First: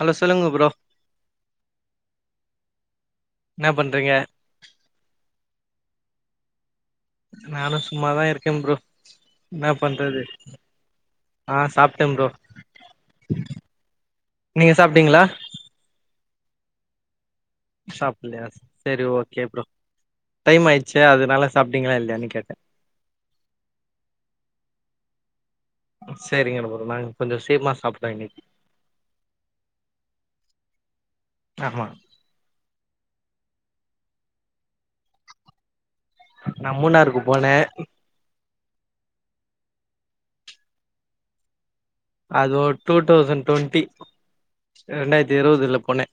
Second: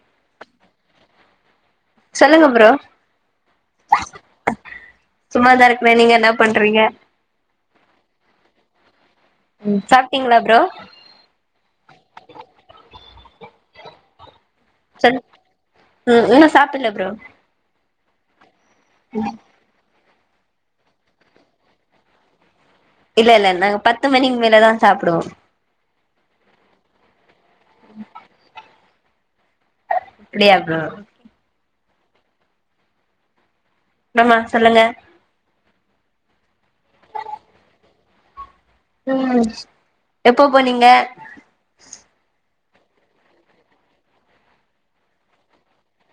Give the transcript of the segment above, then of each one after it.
Hello சொல்லுங்க bro சொல்லுங்க bro இன்னா பண்றிங்க சும்மாதா இருக்குறே நீங்க என்னா பண்றீங்க நானு சும்மாதா இருக்கே ப்ரோ என்ன ம் பண்றது சாப்டீங்ளா ப்ரோ ஆ சாப்டே ப்ரோ நீங்க சொல் சாப்டீங்ளா ம் இன்னு சாப்புட்ல ப்ரோ சாப்புட்லையா செரி ஓகே ப்ரோ டைம் ஆயிடுச்சே அதுனால சாப்டீங்ளா இல்லையன்னு கேட்டே இல்ல இல்ல நாங்க பத்து மணிக்கு மேலதா சாப்டுவோ செரிங்க ப்ரோ நாங்க கொஞ்சோ சிக்ரமா சாப்டோ இன்னிக்கக அப்டியா ப்ரோ ஆமா நாமா சொல்லுங்க நா மூனாறுக்கு போனே ம் எப்போ போனீங்க அது ஒரு டூ தௌசண்ட் டுவெண்ட்டி ரெண்டாயிரத்தி இருவதுல போனே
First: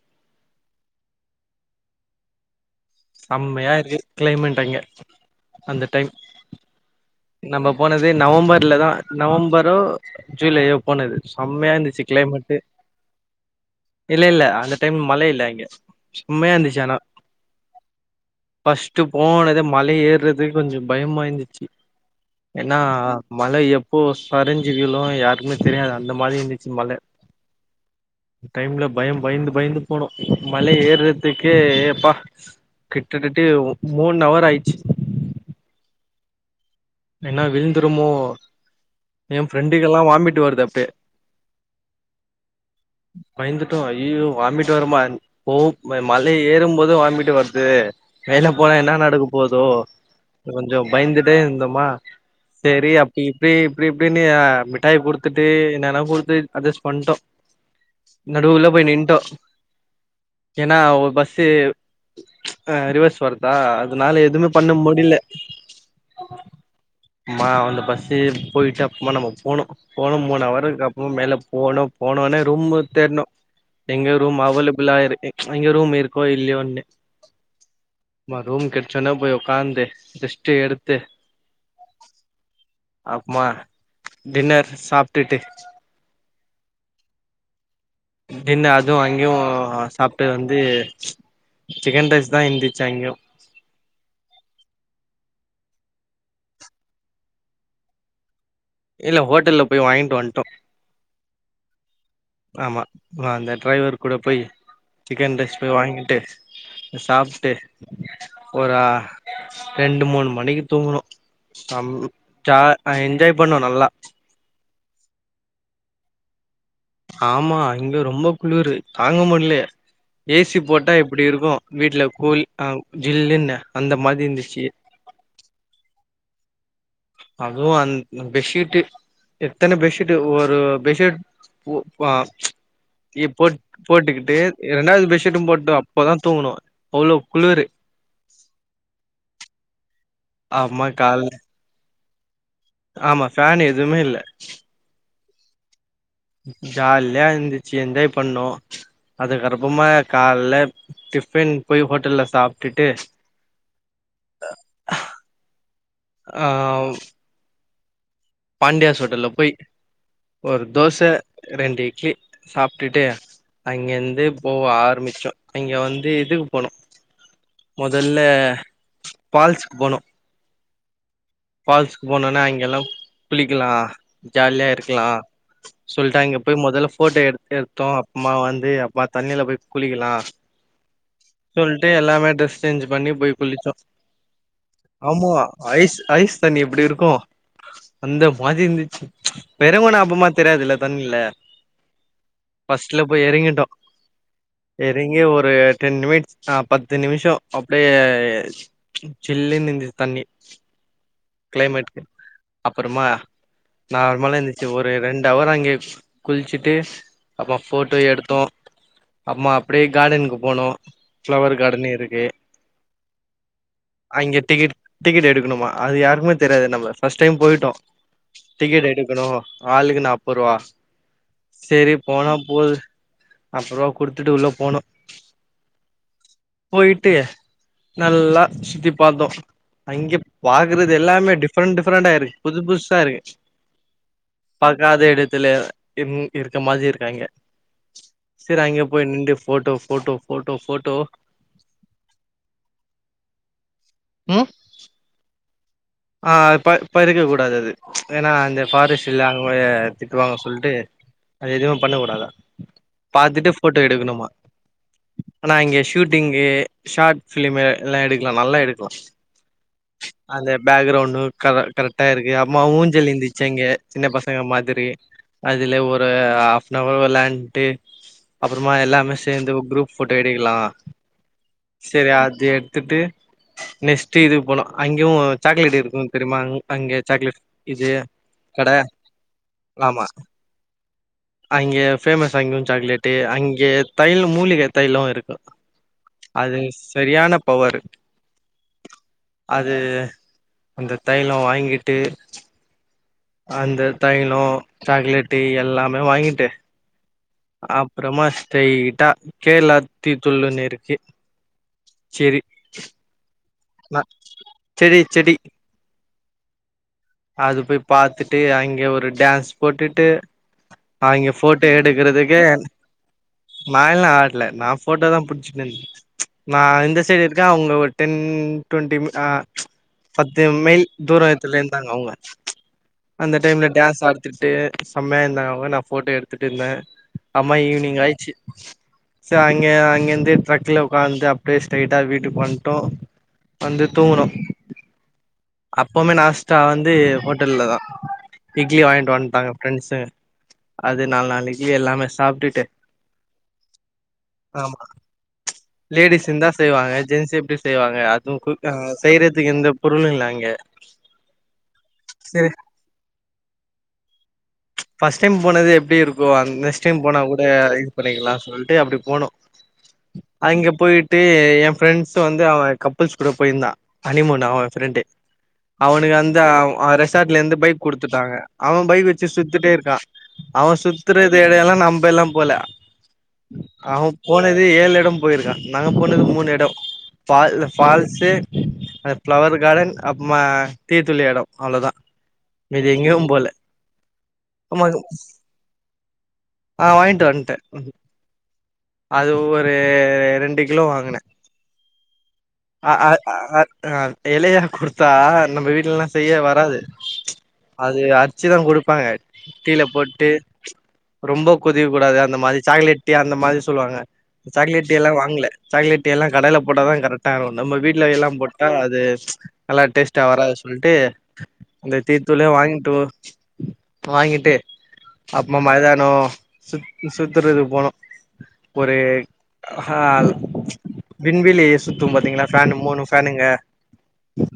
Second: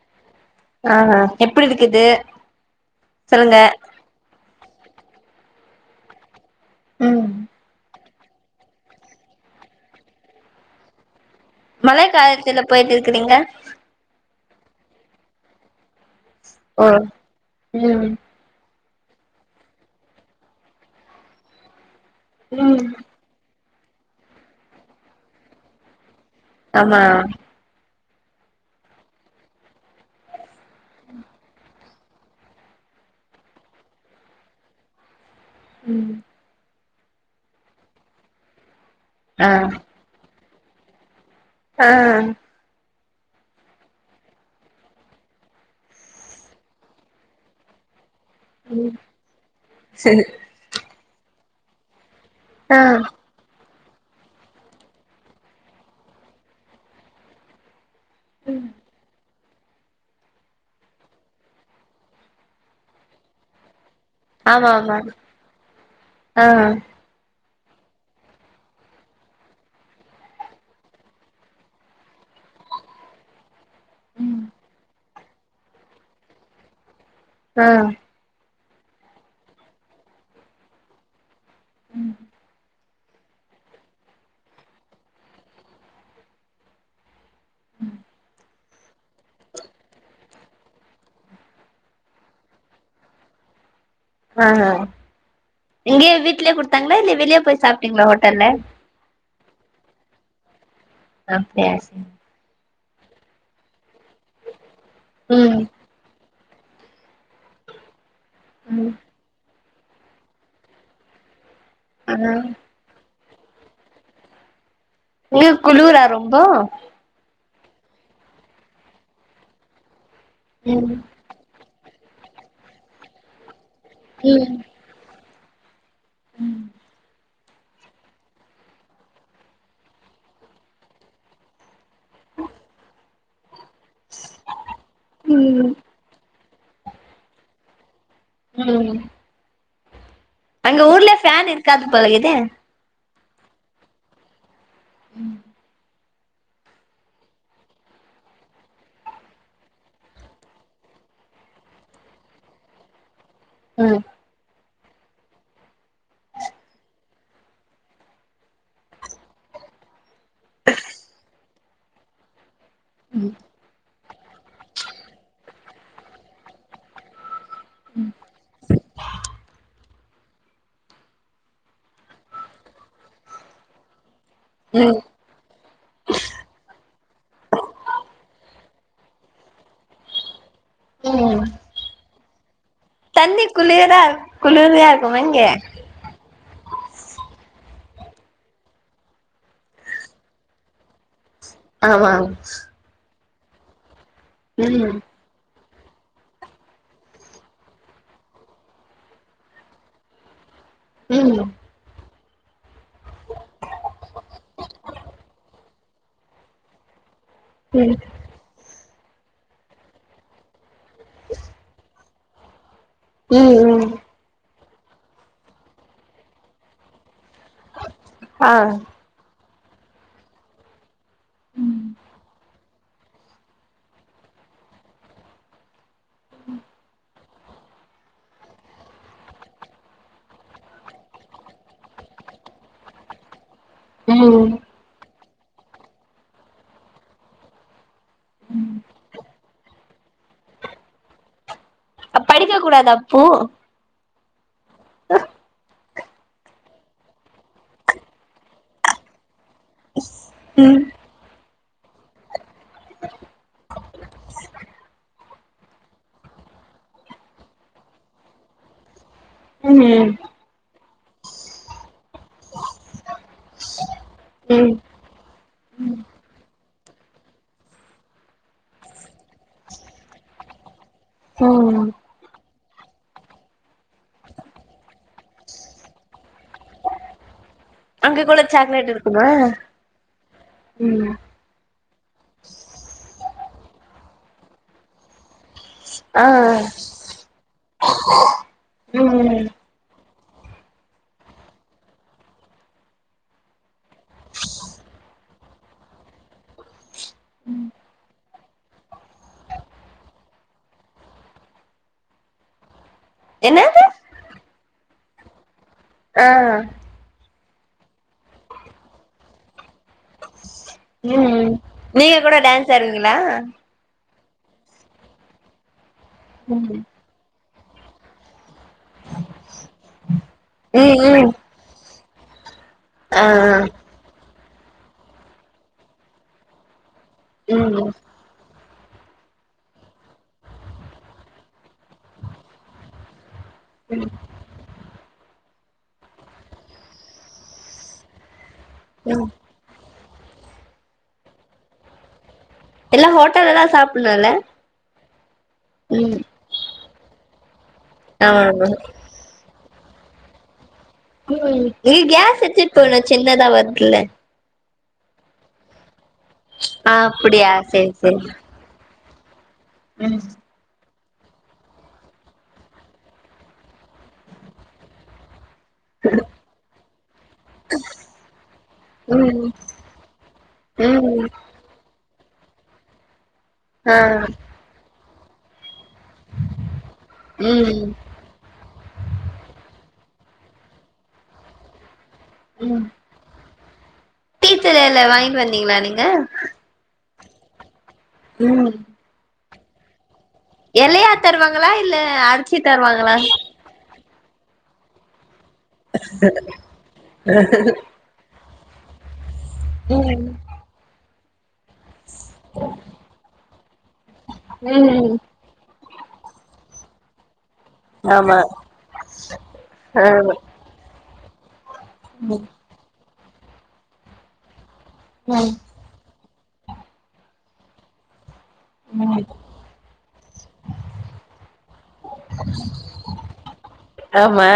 ஆ ஹா எப்புடி இருக்குது சொல்லுங்க செம்மையா இருக்கு கிளைமேட் அங்க அந்த டைம் ம் நம்ம போனது அது நவம்பர்ல தா நவம்பரோ ஜூலையோ போனது செம்மையா மழை இருந்துச்சு கிளைமட்டு காலத்துல போயிட்டு இருக்கிறீங்க இல்ல இல்ல அந்த டைம் மழ இல்ல இங்க செம்மையா இருந்துச்சி ஓ ஆனா ம் ஃபர்ஸ்ட் போனதே மல ஏற்றதே கொஞ்சோ பயமா இருந்துச்சி ஏன்னா ம் மல எப்போ சரிஞ்சி விழு யாருக்குமே தெரியாது அந்த மாரி இருந் ச்சி மல ஆமா அந்த டைம்ல பயம் பயந்து பயந்து போனோம் மல ஏற்றதுக்கே ப்பா கிட்ட கிட்டயே மூன் அவர் ஆயிச்சி ம் என்னா விழுந்துருமோ எயா ஆ ஃப்ரெண்டுக்கெல்லா வாமிட் வருது அப்டியை ஆ பயந்துட்டோ அய்யியோ வாமிட்டு் வருமா போ மல ஏறும்போது வாமிட்வர்து மேல போனா ம் என்ன நடக்க போதோ சரி கொஞ்சோ பயந்துட்டே இருந்தோமா ஆ சேரி அப்டி இப்டி இப்டி இப்டின்னு நீ மிட்டாய குடுத்துட்டு என்னென்னா குடுத்து அட்ஜஸ்ட் பண்ணிடோ நடுவுல போயி நின்டோ ஏன்னா ஒரு பஸ்ஸு ரிவர்ஸ் வருதா அதுனால எதுவுமே ஆமா பண்ண ஆமா முடில ஆ அம்மா அந்த பஸ்சு போயிட்டு அப்புறமா நம்மோ போனோ போனோ மூணு அவருக்கு அப்றோ மேல போனோ போன ஒன்னே ரூம்மு தேட்ணு எங்க ரூம் அவைலபிளா இரு எங்க ரூம் இருக்கோ இல்லையோன்னு அ அப்றமா ரூம் கெட்ச ஒன்ன போய் ஒக்காந்தே ரெஸ்ட் எடு்து அப்பமா டின்னர் சாப்டுட்டு ம் தின்னு அதுவு அங்கயு சாப்ட்டது வந்து சிக்கன் ரைஸ் தா இருந்துச்சு அங்கயு ஆ இங்கயே வீட்லயே குடுத்தாங்களா இல்ல வெளியே போய் சாப்பிட்டீங்களா ஹோட்டல்ல இல்ல ஹோட்டல்லல போய் வாங்கிட்டு வந்ட்டோ அப்டியா ச ஆமா நா அந்த டிரைவர் கூட போய் சிக்கன் ரைஸ் ம் போய் வாங்கிட்டு சாப்ட்டு ஒரு ம் ரெண்டு மூணு மணிக்கு தூங்குணோ செம் ஆ ஜாய் ஆ என்ஜாய் பண்ணோ நல்லா உங்ளுக் குளூரா ரொம்ப ஆமா இங்க ரொம்ப குளுர் தாங்கமடல ஏசி ம் போட்டா எப்படி இருக்கும் வீட்ல கூல் ஆ ஜில்ன்னு அந்த மாதிரி இருந்துச்சு ம் அதுவு அந்த பெஸீட்டு எத்தன பெட்ஷீட் ஒரு பெட்ஷீட் போ ஏ போட் போட்டுக்கிட்டு ரெண்டாவது பெட்ஷீட்டும் ம் போட்டோ அப்பதா தூங்கணோ அவ்ளோ குளுரு ம் ஆமா அங்க ஊர்லே கால் ஃபான் இருக்காது போலக்குதே ஆமா ஃபன் எதுவுமே இல்ல ம் ஜாலியா இருந்துச்சு என்ஜாய் பண்ணோ அதுக்கு அறமா காலைல டிஃபின் போய் ஹோட்டல்ல சாப்பிட்டுட்டு ம் ஆ பாண்டியாஸ் ஹோட்டல்ல போய் ஒரு தோச ரெண்டு இட்லி சாப்பிட்டுட்டு அங்கிருந்து போக ஆரம்பிச்சோ அங்க வந்து இதுக்கு போணோ மொதல்லே பால்ஸ்க் போணோ ஃபால்ஸ்க்கு போனோனா அங்க எல்லா குளிக்கலா ஜாலியா ம் இருக்கலா சொல்லிட்டு அங்க போய் மொதல்ல போட்டோ எடுத்து எடுத்தோ அப்பமா வந்து அப்பமா தண்ணியில போய் குளிக்கலா ம் சொல்லிட்டு எல்லாமே ட்ரெஸ் சேஞ்ச் பண்ணி போய் தண்ணி குளிச்சோம் குளிரா குளிர்யா இருக்குமா ஆமா இங்க ஐஸ் ஐஸ் தண்ணி எப்டி இருக்கும் அந்த மாரி இருந்துச்சு எறங்கனா அப்பமா தெரியாதுல்ல தண்ணில ஆமா ஃபர்ஸ்ட்ல போய் எறங்கிட்டோ ம் எறங்கி ஒரு டென் மினிட்ஸ் ஆ பத்து நிமிஷோ அப்டியே சில்லுன்ந்தது தண்ணி ம் கிளைமட்டுக்கு அப்பறமா நார்மலா இருந்துச்சு ஒரு ரெண்டு அவர் அங்கே குளிச்சுட்டு அப்பமா ம் ஃபோட்டோ எடுத்தோ அப்பமா அப்டியே கார்டனுக்கு போனோ ஃப்ளவர் கார்டன் இருக்கு ம் ம் அங்க டிக்கெ டிக்கெட் எடுக்குனுமா அது யாருக்மே தெரியாது நம்ம ஃபர்ஸ்ட் டைம் போயிட்டு டோ ஆ டிக்கெட் எடுக்கணும் ஆளுக்கு நாப்பருவா சரி போனா போது நாப்பருவா குடுத்துட்டு உள்ள போனோ போயிட்டு நல்லா சுத்தி பாத்தோ அங்க பாக்குறது எல்லாமே டிஃப்ரெண்ட் டிஃப்ரெண்ட்டா இருக்கு புது புதுசா இருக்கு ஓ பாக்காத இடத்துல ம் இருக்க மாதிரி இருக்காய்ங்க சரி அங்க போய் நின்டு ஃபோட்டோ ஃபோட்டோ ஃபோட்டோ ஃபோட்டோ படிக்க கூடாதா அப்போ ம் ஆஹ ஆ பறிக்க கூடாது அது ஏன்னா அங்க ஃபாரஸ்ட்ல அங்ககொய திட்டுவாங்க சொல்ட்டு ம் அது எதுவு பண்ண கூடாதா பாத்துட்டு ஃபோட்டோ எடுக்கணுமா ஆனா இங்க ஷூட்டிங்கு ஷார்ட் பிலிம் எல்லா எடுக்கலா நல்லா எடுக்கலா ம் ஹூ ம் அந்த பேக்ரவுண்டு கரெக்ட்டா இருக்கு அம்மா ஊஞ்சல் இருந்துச்சு அங்க சின்ன பச ங்க ம் மாதிரி அதுல ஒரு ஹாப்னவர் வெளான்ட்டு அப்பறமா எல்லாமே சேந்து ஒரு குரூப் போட்டோ எடுக்லா ம் சரி அது எடுத்துட்டு நெக்ஸ்ட் இது போனோ அங்கயு சாக்லேட் இருக்கு தெரிமா அங்க சாக்லேட் இது அங்க கூட கடை சாக்லேட் இருக்குமா ஆமா ம் அங்க பேஃமஸ் அங்கயு சாக்லேட்டு அங்க தைல மூலிகை தைல இருக்கு ஆ அது சரியான பவரு ம் அது அந்த தைல வாங்கிட்டு அந்த தைல சாக்லேட்டு எல்லாமே வாங்கிட்டு அப்றமா ஸ்ட்ரைட்டா கேரளா டீ தூள்னு இருக்கு செர்ரி என்னது நா செடி செடி ஆ அது போய் பாத்துட்டு அங்க ஒரு டான்ஸ் போட்டுட்டு அங்க ம் ஃபோட்டோ நீங்க கூட எடுக்குறதுக்கு டான்ஸ் ஆடுவீங்களா நாயெல்லா ஆடல நா ஃபோட்டோ தா புடிச்சுன் நின் நா ம் இந்த சைடு இருக்க அவங்கள ஒரு டென் டுவெண்ட்டி அ பத்து மைல் ம் ம் தூரத்துல இருந்தாங்க அவங்க ஆ அந்த ஆ டைம்ல டான்ஸ் ஆ துட்டு செம்மையா இருந்தாங்க அவங்க நா ஃபோட்டோ எடுத்துட்டு இருந்த அம்ம ம் ஈவினிங் ஆய்ச்சு ச அங்க அங்கருந்து டிரக்ல உக்காந்து அப்டியே ஸ்ட்ரைட்டா வீட்டுக்கு வந்ட்டோ வந்து தூங்குனோ அப்பமே நாஸ்டா வந்து ஹோட்டல்ல தா இட்லி வாங்கிட்டு ம் வந்ட்டாங்க ஃப்ரெண்ட்ஸ்ங்க அது நால்நாலு இட்லி எல்லாமே சாப்ட்டுட்டு எல்லா ஹோட்டல்ல தா சாப்புட்ணுல ஆமா ம் லேடிஸ் இருந்தா செய்வாங்க ஜென்ஸ் எப்டி செய்வாங்க அதுவு ஆமா கு அ ஆமா செய்றதுக்கு எந்த பொருளு இல்ல அங்க நீ கேஸ் சரி எடுத்துட்டு போனு சின்னதா வர்துல ஃபர்ஸ்ட் டைம் போனது எப்டி இருக்கு அது நெக்ஸ்ட் ஆ டைம் போனா கூட அப்டியா இது சேரி சேரி பண்ணிக்கலா சொல்ட்டு அப்டி போனோ ம் அங்க போய்ட்டு எ ஃப்ரெண்ட்ஸ் வந்து அவ கப்புள்ஸ் கூட போய்ருந்தா ஹனிமூன் அவ ஃப்ரெண்டு அவனுக்கு அந்த அ ரெசார்ட்ல இருந்து பைக் குடுத்துட்டாங்க அவ பைக் வ ச்சு ம் சுத்தட்டே இருக்கா அவ ம் சுத்துறது இடயெல்லா நம்ப எல்லா போல ஆ அவன் போனது ஏழு எடோ போயிருக்கா நாங்க போனது மூணு எடோ ஃபால் ம் ஃபால்ஸ் அந்த ஃபிளவர் கார்டன் அப்றோமா டீ தூள் எடோ அவ்ளோதா ம் மீதி எங்கியு போல டீச்சர் எல வாங்கிட் வந்தீங்ளா நீங்க ஆ‍ வாங்கிட்‌ வண்ட்ட ம் அது ஒரு ரெண்- எலையா தருவாங்களா இல்ல அற்த் அ அ அ எலையா குடுத்தா நம்ம வீட் லல்லா செய்ய வராது அது அரிச்சீதா குடுப்பாங்க டீல ம் போட்டு ரொம்ப கொதிக்க கூடாது அந்த மாதிரி சாக்லேட் டீ அந்த மாதிரி சொல்லுவாங்க சாக்லேட் டீ எல்லா ம் வாங்குல சாக்லேட் டீ எல்லா கடையில போட்டாதா கரெக் டா நம்ம வீடல எல்லா ஆமா போட்டா அது நல்லா டேஸ்ட்டா ஆமா வராது சொல்ட்டு இந்த டீ தூளே வாங்கிட் டூ வாங்கிட்டு அப்பமா ம் மைதானோ சுத் சுத்துறதுக்கு போனோ ஒரு ம் ஹா வின்விலிஸ் சுத்து பாத்தீங்களா ஃபேன் மூணு ஃபேனுங்க ஆமா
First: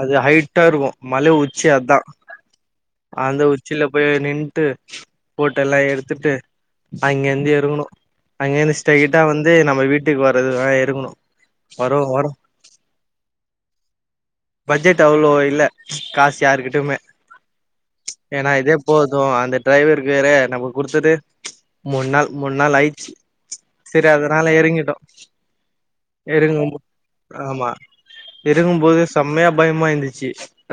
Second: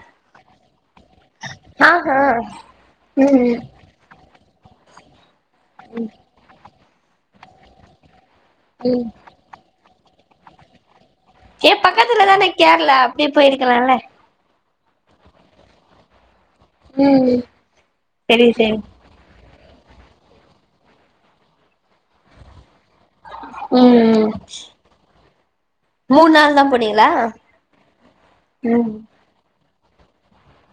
அது ஹை ட்டா இருக்கு மலை உச்சி அதா ஆஹா அந்த ம் உச்சியில போய் நின்ட்டு போட்டோ எல்லா எடுத்துட்டு அங்கே இருந்து எறங்குணு அங்கே இருந்து ம் ஸ்ட்ரைட்டா வந்து நம்ம வீட் ட்டுக்கு வரதுதா எடுக்குணு ஏ பக்கத்துலதான கேரளா அப்டி போயிருக்கலால்ல பட்ஜெட் அவ்ளோ இல்ல காசு யாருக்கிட்டமே ம் சரி ஏனா இதே சரி போது தோ அந்த டிரைவருக் வேறயா நம்ம குடுத்தது மூணு நாள் மூணு நாள் ஆயிச்சு சரி ம் அதுனால எறங்கிட்டோ மூணு நாள் தான் எறங்குபோ போனீங்களா ஆமா ம் எறங்கும்போது செம்மையா பயமாயிந்துச்சு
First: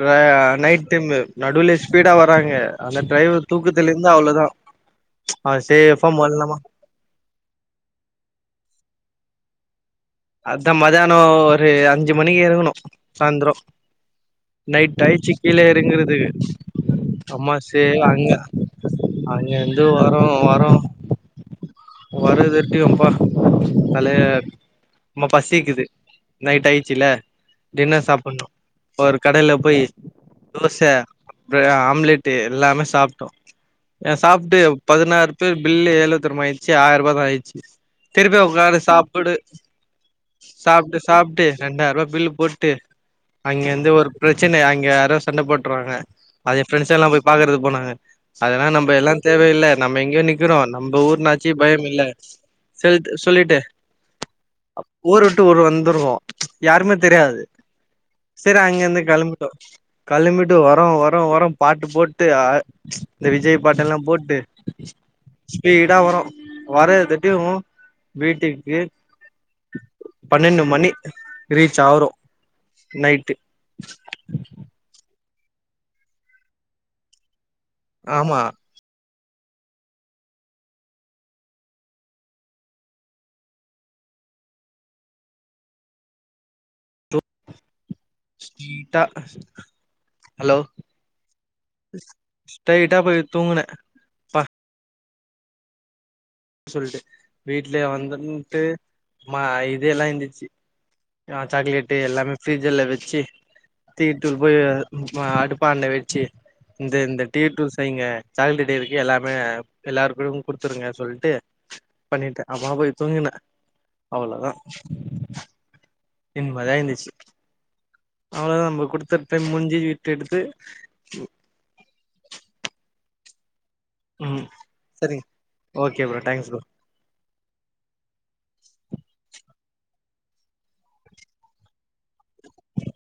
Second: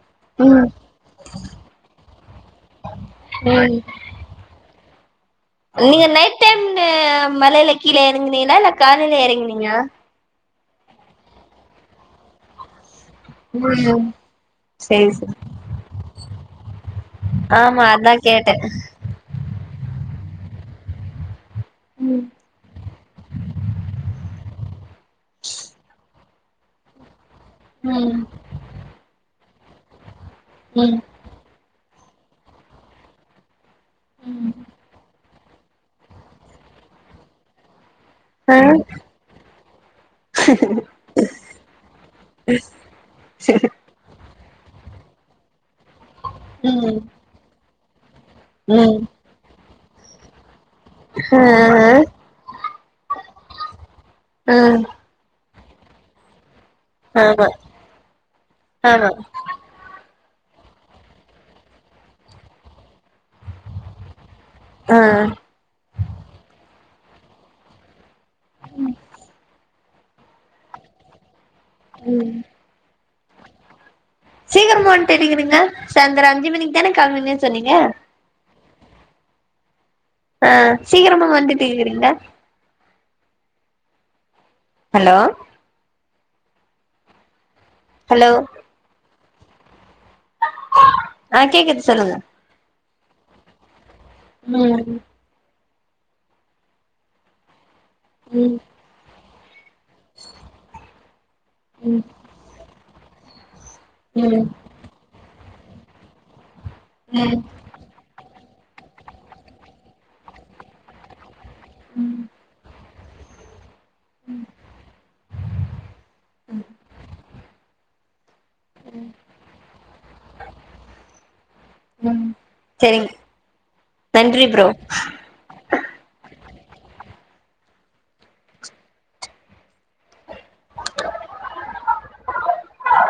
ரா ம் நைட் டைம் நடுவில ஸ்பீடா வராங்க அந்த டிரைவர் ம் தூக்கத்துல இருந்த அவ்ளோதா [inaudible] நீங்க சேஃபா நைட் மொல்லமா டைம் மலையில கீழ எறங்குனீங்களா இல்ல காலையில எறங்குனீங்களா அதா மதியானோ ஒரு அஞ்சு மணிக்கு எருக்குனோ சாந்திரோ ம் நைட் சரி ஆயிச்சு சரி கீழ எறங்கறதுக்கு அம்மாஸு ஆமா அதான் அங்க கேட்டேன் அங்க இருந்து வரோ வரோ வருதிருட்டியு ப்பா தலய ம் பசிக்குது நைட் ஆயிடுச்சுல்ல டின்னர் ம் சாப்பின்னு ஒரு கடையில போயி தோச ம் ஒரு ஆம்லெட்டு் எல்லாமே சாப்டோ எ சாப்ட்டு பதினாறு பேர் பில்லு எவ்ளோ தெரிமா ஆயிச்சு ஆயிர் ரூபா தா ஆயிச்சு திருப்பி ஆ உக்காரு சாப்புடு சாப்ட்டு சாப்ட்டு ரெண்டாயிர் ரூபா பில்லு போட்டு அங்க இருந்து ஒரு பிரச்சன அங்க யாரோ சண்ட போட்டுறாங்க அத ஏ! ஃபிரண்ட்ஸ் ம் எல்லா போய். பாக்குறதுக்கு போனாங்க அதனா நம்ப ம் எல்லா தேவயில்ல நம்ம எங்கேயோ நிக்கிறோ நம்ப ஊர் ஆ னாச்சி பயம் ஆ இல்ல செல் சொல்லிட்டு ஊரு விட்டு ஊரு வந்துருவோ யாருமே தெரியாது ஆமா சரி அங்கிருந்து ஆமா கெளம்பிட்டோ களம்பிட்டு வரோ வரோ வரோ பாட்டு போட்டு அ இந்த விஜய் பாட்டு எல்லா போட்டு ஆ ஸ்பீடா வரோ வர தட்டியு வீட்டுக்கு பன்னெண்டு மணி ரீச் ஆவுரோ ம் நைட்டு சீக்கரமா வன்டிருக்கிறீங்க சாய்ந்தர அஞ்சு மணிக்கு தான களம்புவீங்கன் சொன்னீங்க ஆமா ஆ சீக்கிரமா வந்துட்டு இருக்குறீங்க ஹலோ ஹலோ ஜீட்டா ஹலோ ஆ கேக்குது சொல்லுங்க ஸ்டைட்டா போய் தூங்கன ம் சொல்ட்டு வீட்லயே ம் வந்துன்ட்டு மா இதுஎல்லா இருந்துச்சு ஆ சாக்லேட்டு் ம் எல்லாமே ஃப்ரிஜ்ல்ல வச்சு தீட்டுள் ம் போய் அடுப்பாண்ட வச்சு இந்த இந்த ம் டீட்டுள் வைங்க சாக்லேட் இருக்கு எல்லாமே எல்லாருக்கு குடுத்துருங்க சொல்ட்டு பண்ணிட்ட அப்பாமா போய் தூங்கின அவ்ளோதா நிம்மதியா இருந்துச்சு அவ்ளோதா நம்ம குடுத்தடைம் முடிஞ்சி விட்டு எடுத்து ம் சேரிங் ம் சரிங்க ஓகே ப்ரோ டேங்க்ஸ் ப்ரோ [inaudible]